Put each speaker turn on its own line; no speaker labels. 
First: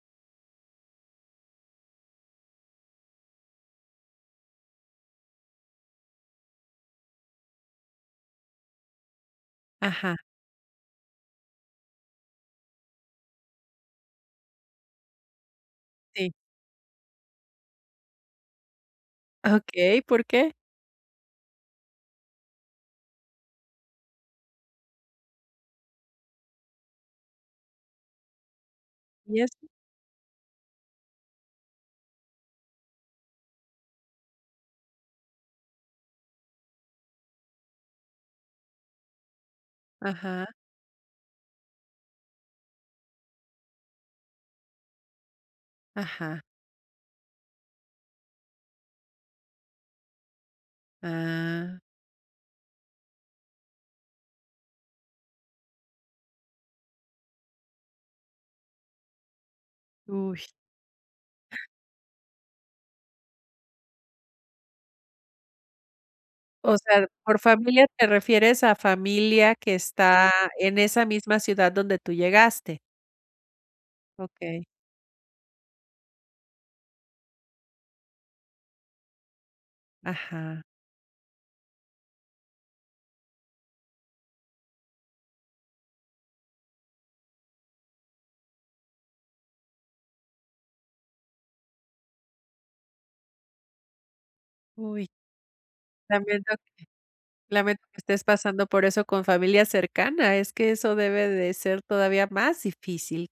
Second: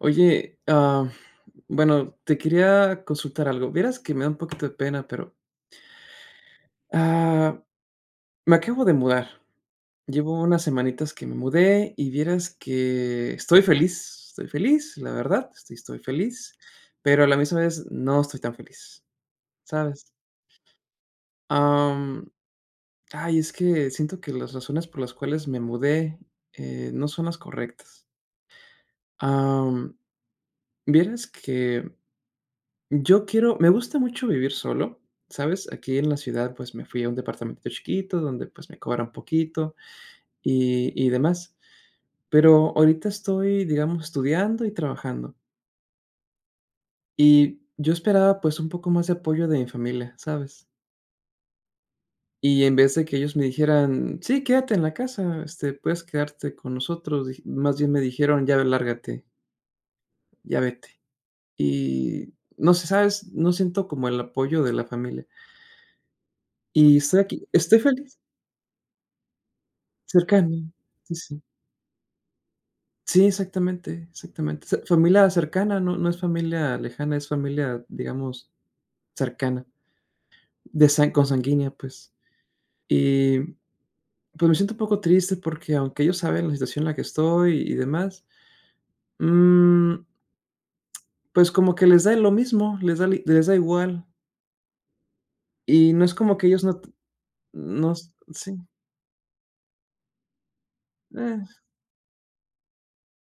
Oye, ah, bueno, te quería consultar algo, vieras que me da un poquito de pena, pero Ah, me acabo de mudar.
Ajá.
Llevo unas semanitas que me mudé y vieras que estoy feliz, estoy feliz, la verdad, sí estoy
Sí.
feliz, pero a la misma vez no estoy tan feliz,
Okey,
¿sabes?
¿por qué?
Em, ay, es que siento que las razones por las cuales me mudé, eh, no son las correctas.
¿Y eso?
Ah, vieras que yo quiero me gusta mucho vivir solo, ¿sabes? Aquí, en la ciudad, pues me fui a un departamento chiquito donde, pues, me cobran poquito
Ajá.
y y demás, pero ahorita estoy, digamos, estudiando y trabajando.
Ajá.
Y yo esperaba, pues, un poco más de apoyo de mi familia, ¿sabes?
Ah.
Y en vez de que ellos me dijeran: "Sí, quédate en la casa, este, puedes quedarte con nosotros", dij más bien me dijeron: "Ya, lárgate"
Uy.
"ya vete". Y no sé, ¿sabes? No siento como el apoyo de la familia.
O
Y
sea,
estoy
por
aquí. Estoy
familia, ¿te
feliz.
refieres a familia que está
Cercano,
en esa
sí,
misma
sí.
ciudad donde tú llegaste?
Sí, exactamente,
Okey.
exactamente. O sea, familia cercana, no no es familia lejana, es familia, digamos, cercana,
Ajá.
de san consanguínea, pues. Y, pues, me siento un poco triste porque, aunque ellos saben la situación en la que estoy y demás. Mm. Pues, como que les da y lo mismo, les da les da igual.
Uy.
Y no es como que
Lamento,
ellos no
lamento
no,
que estés
sí.
pasando por eso con familia cercana. Es que eso debe
Ah.
de ser todavía más difícil.